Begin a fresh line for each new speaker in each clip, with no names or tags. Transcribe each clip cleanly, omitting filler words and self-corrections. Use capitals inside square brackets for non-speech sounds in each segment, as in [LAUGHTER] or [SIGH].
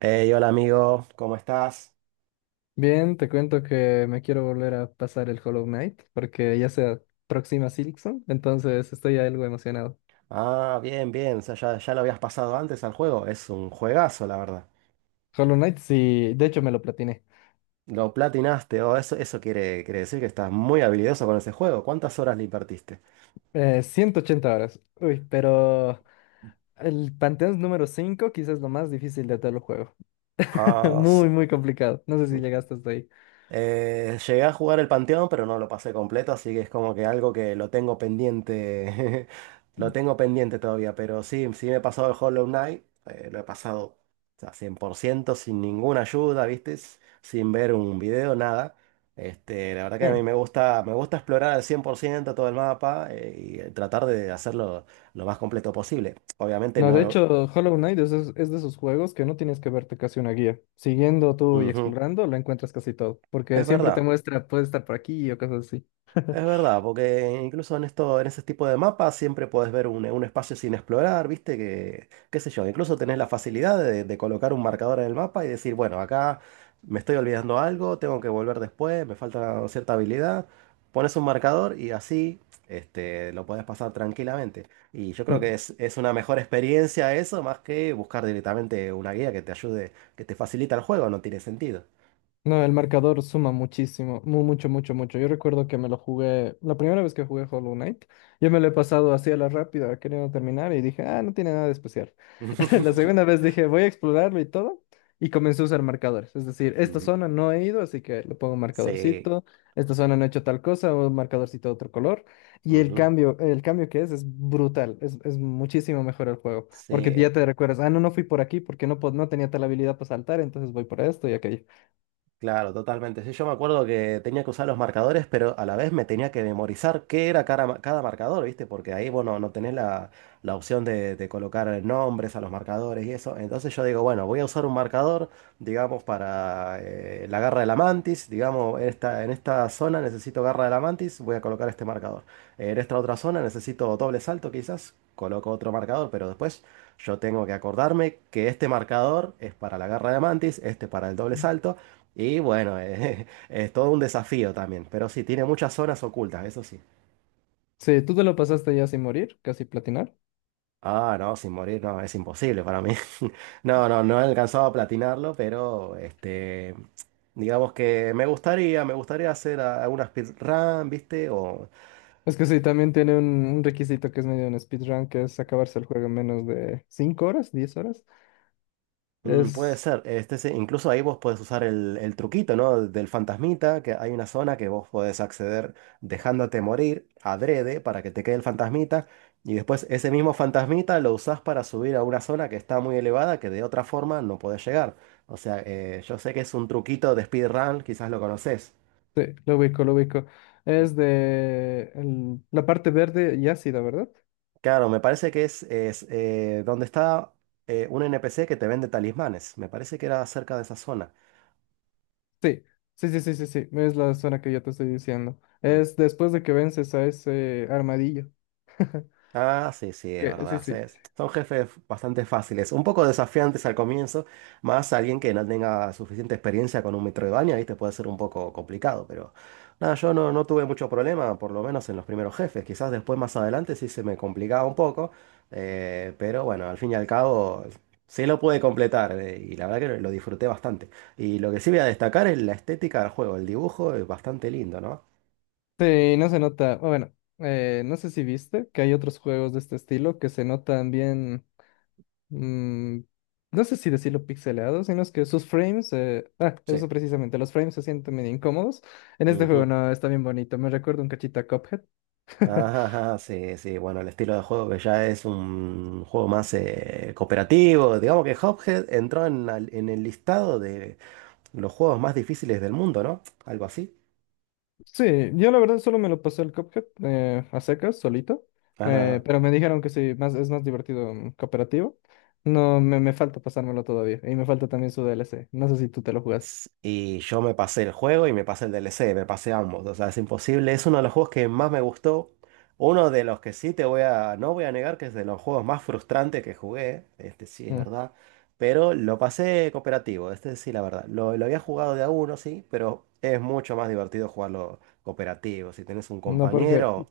Hey, hola amigo, ¿cómo estás?
Bien, te cuento que me quiero volver a pasar el Hollow Knight porque ya se aproxima Silksong, entonces estoy algo emocionado.
Bien, bien, o sea, ya lo habías pasado antes al juego, es un juegazo, la verdad.
Hollow Knight, sí, de hecho me lo platiné.
Lo platinaste, o eso quiere decir que estás muy habilidoso con ese juego. ¿Cuántas horas le invertiste?
180 horas. Uy, pero el Panteón número 5 quizás es lo más difícil de todo el juego. [LAUGHS]
Ah, sí.
Muy, muy complicado. No sé si llegaste hasta ahí.
Llegué a jugar el Panteón, pero no lo pasé completo, así que es como que algo que lo tengo pendiente. [LAUGHS] Lo tengo pendiente todavía, pero sí, sí me he pasado el Hollow Knight. Lo he pasado, o sea, 100% sin ninguna ayuda, ¿viste? Sin ver un video, nada. Este, la verdad que a mí
Sí.
me gusta explorar al 100% todo el mapa, y tratar de hacerlo lo más completo posible. Obviamente
No, de
no...
hecho, Hollow Knight es de esos juegos que no tienes que verte casi una guía. Siguiendo tú y
Ujú,
explorando, lo encuentras casi todo, porque
es
siempre te
verdad.
muestra, puede estar por aquí o cosas así.
Es verdad, porque incluso en esto, en ese tipo de mapas siempre puedes ver un espacio sin explorar, ¿viste? Qué sé yo, incluso tenés la facilidad de colocar un marcador en el mapa y decir, bueno, acá me estoy olvidando algo, tengo que volver después, me falta cierta habilidad. Pones un marcador y así, este, lo puedes pasar tranquilamente. Y yo creo que
Mm.
es una mejor experiencia eso, más que buscar directamente una guía que te ayude, que te facilita el juego, no tiene sentido.
No, el marcador suma muchísimo, mucho, mucho, mucho. Yo recuerdo que me lo jugué, la primera vez que jugué Hollow Knight, yo me lo he pasado así a la rápida, queriendo terminar, y dije, ah, no tiene nada de especial. [LAUGHS] La segunda
[LAUGHS]
vez dije, voy a explorarlo y todo, y comencé a usar marcadores. Es decir, esta
Ujú.
zona no he ido, así que le pongo un
Sí.
marcadorcito, esta zona no he hecho tal cosa, un marcadorcito de otro color, y
Ujú.
el cambio que es brutal, es muchísimo mejor el juego, porque
Sí,
ya te recuerdas, ah, no, no fui por aquí porque no, no tenía tal habilidad para saltar, entonces voy por esto y aquello.
claro, totalmente. Sí, yo me acuerdo que tenía que usar los marcadores, pero a la vez me tenía que memorizar qué era cada marcador, ¿viste? Porque ahí, bueno, no tenés la, la opción de colocar nombres a los marcadores y eso. Entonces yo digo, bueno, voy a usar un marcador, digamos, para la garra de la mantis. Digamos, esta, en esta zona necesito garra de la mantis, voy a colocar este marcador. En esta otra zona necesito doble salto, quizás, coloco otro marcador, pero después... Yo tengo que acordarme que este marcador es para la garra de mantis, este para el doble salto, y bueno, [LAUGHS] es todo un desafío también, pero sí, tiene muchas zonas ocultas, eso sí.
Sí, tú te lo pasaste ya sin morir, casi platinar.
Ah, no, sin morir, no, es imposible para mí. [LAUGHS] No, no, no he alcanzado a platinarlo, pero este, digamos que me gustaría hacer alguna speedrun, ¿viste? O
Es que sí, también tiene un requisito que es medio un speedrun, que es acabarse el juego en menos de 5 horas, 10 horas.
mm, puede
Es,
ser. Este, sí, incluso ahí vos podés usar el truquito, ¿no? Del fantasmita, que hay una zona que vos podés acceder dejándote morir adrede para que te quede el fantasmita. Y después ese mismo fantasmita lo usás para subir a una zona que está muy elevada, que de otra forma no podés llegar. O sea, yo sé que es un truquito de speedrun, quizás lo conocés.
sí, lo ubico, lo ubico.
Mm,
Es de la parte verde y ácida, ¿verdad?
claro, me parece que es, donde está un NPC que te vende talismanes. Me parece que era cerca de esa zona.
Sí, sí, sí, sí, sí, sí, es la zona que yo te estoy diciendo.
Mm,
Es después de que vences a ese armadillo. [LAUGHS]
ah, sí, sí, es
Que, sí,
verdad. Sí,
sí.
son jefes bastante fáciles, un poco desafiantes al comienzo, más alguien que no tenga suficiente experiencia con un Metroidvania, ¿viste? Puede ser un poco complicado, pero nada, yo no, no tuve mucho problema, por lo menos en los primeros jefes. Quizás después más adelante sí se me complicaba un poco, pero bueno, al fin y al cabo sí lo pude completar, y la verdad que lo disfruté bastante. Y lo que sí voy a destacar es la estética del juego, el dibujo es bastante lindo, ¿no?
Sí, no se nota. Bueno, no sé si viste que hay otros juegos de este estilo que se notan bien. mm, no sé si decirlo pixelado, sino es que sus frames,
Sí.
eso precisamente, los frames se sienten medio incómodos. En este juego
Ujú.
no, está bien bonito, me recuerda un cachito a Cuphead. [LAUGHS]
Ajá, ajá, sí, sí, bueno, el estilo de juego que ya es un juego más cooperativo. Digamos que Cuphead entró en, en el listado de los juegos más difíciles del mundo, ¿no? Algo así.
Sí, yo la verdad solo me lo pasé el Cuphead a secas, solito,
Ajá.
pero me dijeron que sí, más, es más divertido cooperativo. No, me falta pasármelo todavía, y me falta también su DLC, no sé si tú te lo jugaste.
Y yo me pasé el juego y me pasé el DLC, me pasé ambos. O sea, es imposible. Es uno de los juegos que más me gustó. Uno de los que sí te voy a, no voy a negar que es de los juegos más frustrantes que jugué. Este sí es
Mm.
verdad. Pero lo pasé cooperativo. Este sí, la verdad. Lo había jugado de a uno, sí, pero es mucho más divertido jugarlo cooperativo. Si tenés un
No, porque...
compañero.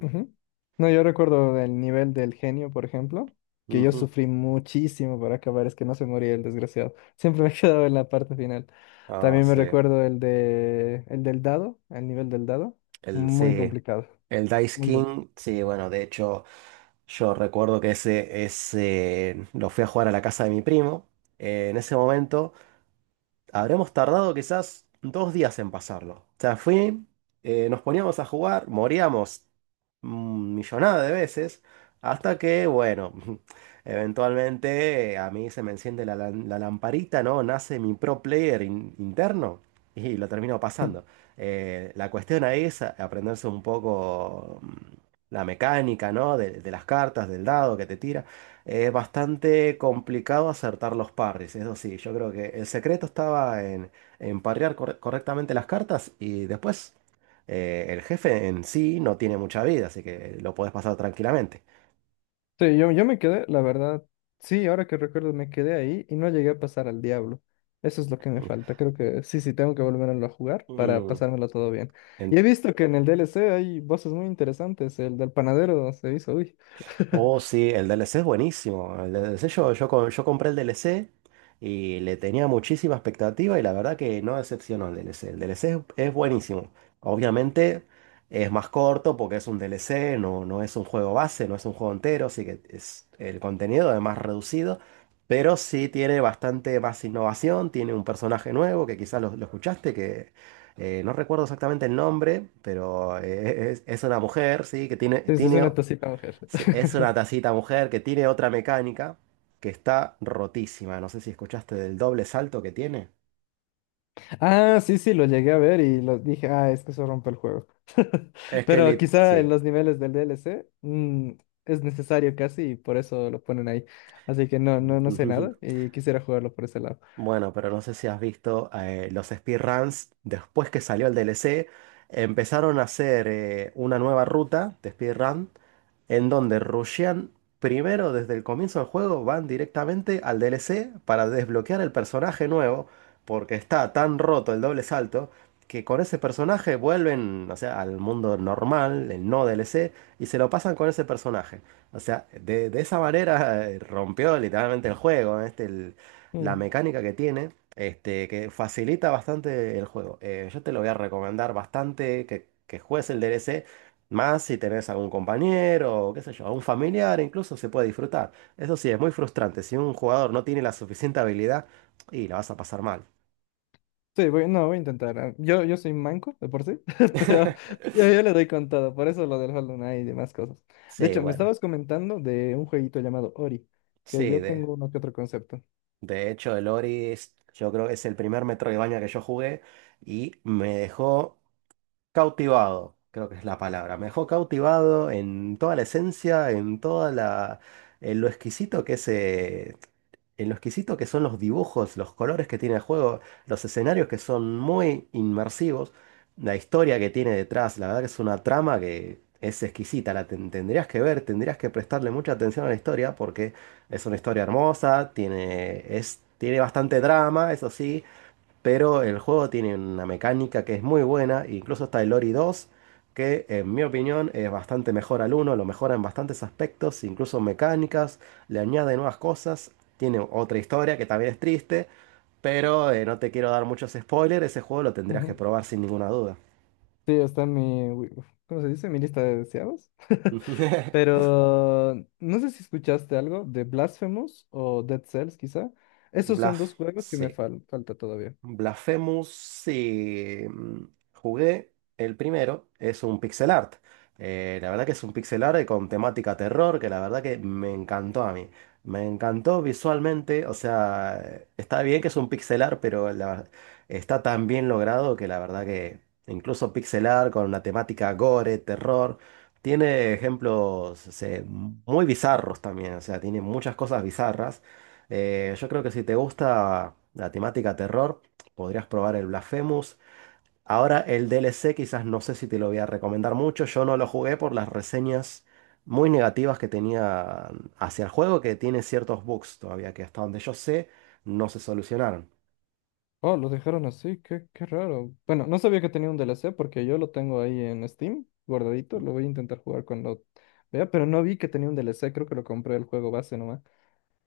Ujú. No, yo recuerdo del nivel del genio, por ejemplo, que yo
Ujú.
sufrí muchísimo para acabar, es que no se moría el desgraciado. [LAUGHS] Siempre me he quedado en la parte final.
Ah,
También me
sí.
recuerdo el de el del dado, el nivel del dado,
El,
muy
sí.
complicado.
El Dice
Muy bien.
King. Sí, bueno, de hecho. Yo recuerdo que ese lo fui a jugar a la casa de mi primo. En ese momento habremos tardado quizás dos días en pasarlo. O sea, fue, nos poníamos a jugar, moríamos millonada de veces, hasta que, bueno, [LAUGHS] eventualmente, a mí se me enciende la, la lamparita, ¿no? Nace mi pro player interno y lo termino pasando. La cuestión ahí es aprenderse un poco la mecánica, ¿no? De las cartas, del dado que te tira. Bastante complicado acertar los parries, eso sí, yo creo que el secreto estaba en parrear correctamente las cartas y después, el jefe en sí no tiene mucha vida, así que lo podés pasar tranquilamente.
Sí, yo me quedé, la verdad, sí, ahora que recuerdo me quedé ahí y no llegué a pasar al diablo. Eso es lo que me
Mm.
falta. Creo que sí, sí, tengo que volverlo a jugar para
Mm.
pasármelo todo bien. Y he visto que en el DLC hay voces muy interesantes. El del panadero se hizo, uy. [LAUGHS]
Oh, sí, el D L C es buenísimo. El D L C yo, yo, yo compré el D L C y le tenía muchísima expectativa y la verdad que no decepcionó el D L C. El D DLC es buenísimo. Obviamente es más corto porque es un D L C, no, no es un juego base, no es un juego entero, así que es, el contenido es más reducido, pero sí tiene bastante más innovación, tiene un personaje nuevo que quizás lo escuchaste, que no recuerdo exactamente el nombre, pero es una mujer, sí, que tiene,
Entonces es
tiene...
una tacita mujer.
Sí, es una
[LAUGHS]
tacita mujer que tiene otra mecánica que está rotísima. No sé si escuchaste del doble salto que tiene.
Ah, sí, sí, lo llegué a ver y lo dije, ah, es que eso rompe el juego.
Es que
Pero quizá en
sí.
los niveles del DLC es necesario casi y por eso lo ponen ahí. Así que no, no, no sé nada
[LAUGHS]
y quisiera jugarlo por ese lado.
Bueno, pero no sé si has visto, los speedruns después que salió el DLC. Empezaron a hacer, una nueva ruta de speedrun en donde rushean primero desde el comienzo del juego, van directamente al DLC para desbloquear el personaje nuevo, porque está tan roto el doble salto que con ese personaje vuelven, o sea, al mundo normal, el no DLC, y se lo pasan con ese personaje. O sea, de esa manera, rompió literalmente el juego, ¿eh? Este, la
Mm.
mecánica que tiene. Este, que facilita bastante el juego. Yo te lo voy a recomendar bastante que juegues el DLC, más si tenés algún compañero, o qué sé yo, algún familiar, incluso se puede disfrutar. Eso sí, es muy frustrante. Si un jugador no tiene la suficiente habilidad, y la vas a pasar mal.
Sí, voy, no, voy a intentar. Yo soy manco de por sí, [LAUGHS] pero
[LAUGHS]
yo le doy con todo. Por eso lo del Hollow Knight y demás cosas. De
Sí,
hecho, me
bueno.
estabas comentando de un jueguito llamado Ori, que
Sí,
yo tengo uno que otro concepto.
de hecho el Ori es- yo creo que es el primer Metroidvania que yo jugué y me dejó cautivado, creo que es la palabra. Me dejó cautivado en toda la esencia, en toda la, en lo exquisito que es, en lo exquisito que son los dibujos, los colores que tiene el juego, los escenarios que son muy inmersivos, la historia que tiene detrás, la verdad que es una trama que es exquisita, la tendrías que ver, tendrías que prestarle mucha atención a la historia porque es una historia hermosa, tiene, es, tiene bastante drama, eso sí, pero el juego tiene una mecánica que es muy buena, incluso está el Ori 2, que en mi opinión es bastante mejor al uno, lo mejora en bastantes aspectos, incluso mecánicas, le añade nuevas cosas, tiene otra historia que también es triste, pero no te quiero dar muchos spoilers, ese juego lo tendrías que probar sin ninguna duda.
Sí, está en mi, wi- ¿cómo se dice? Mi lista de deseados. [LAUGHS]
[LAUGHS]
Pero no sé si escuchaste algo de Blasphemous o Dead Cells, quizá. Esos son
Bluff,
dos juegos que me
sí.
falta todavía.
Blasphemous, sí. Mm, jugué el primero, es un pixel art. La verdad que es un pixel art con temática terror, que la verdad que me encantó a mí. Me encantó visualmente, o sea, está bien que es un pixel art, pero está tan bien logrado que la verdad que incluso pixel art con una temática gore, terror, tiene ejemplos, o sea, muy bizarros también, o sea, tiene muchas cosas bizarras. Yo creo que si te gusta la temática terror, podrías probar el Blasphemous. Ahora el D L C quizás no sé si te lo voy a recomendar mucho. Yo no lo jugué por las reseñas muy negativas que tenía hacia el juego, que tiene ciertos bugs todavía que hasta donde yo sé no se solucionaron.
Oh, lo dejaron así, qué, qué raro. Bueno, no sabía que tenía un DLC porque yo lo tengo ahí en Steam, guardadito. Lo voy a intentar jugar cuando vea, pero no vi que tenía un DLC, creo que lo compré el juego base nomás.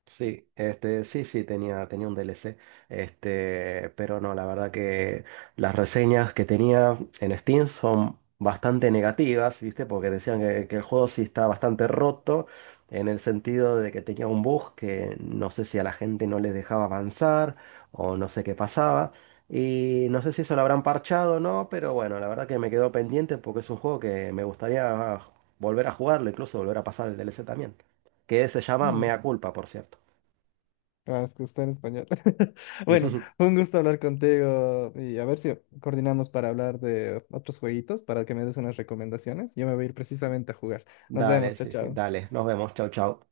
Sí, este, sí, sí, tenía un DLC, este, pero no, la verdad que las reseñas que tenía en Steam son bastante negativas, ¿viste? Porque decían que el juego sí está bastante roto, en el sentido de que tenía un bug que no sé si a la gente no les dejaba avanzar o no sé qué pasaba, y no sé si eso lo habrán parchado o no, pero bueno, la verdad que me quedó pendiente porque es un juego que me gustaría volver a jugarlo, incluso volver a pasar el DLC también, que se llama
Mm.
Mea Culpa, por cierto.
Ah, es que está en español. [LAUGHS] Bueno,
[LAUGHS]
fue un gusto hablar contigo y a ver si coordinamos para hablar de otros jueguitos, para que me des unas recomendaciones. Yo me voy a ir precisamente a jugar. Nos
Dale,
vemos, chao,
sí, sí,
chao.
dale. Nos vemos. Chau, chau.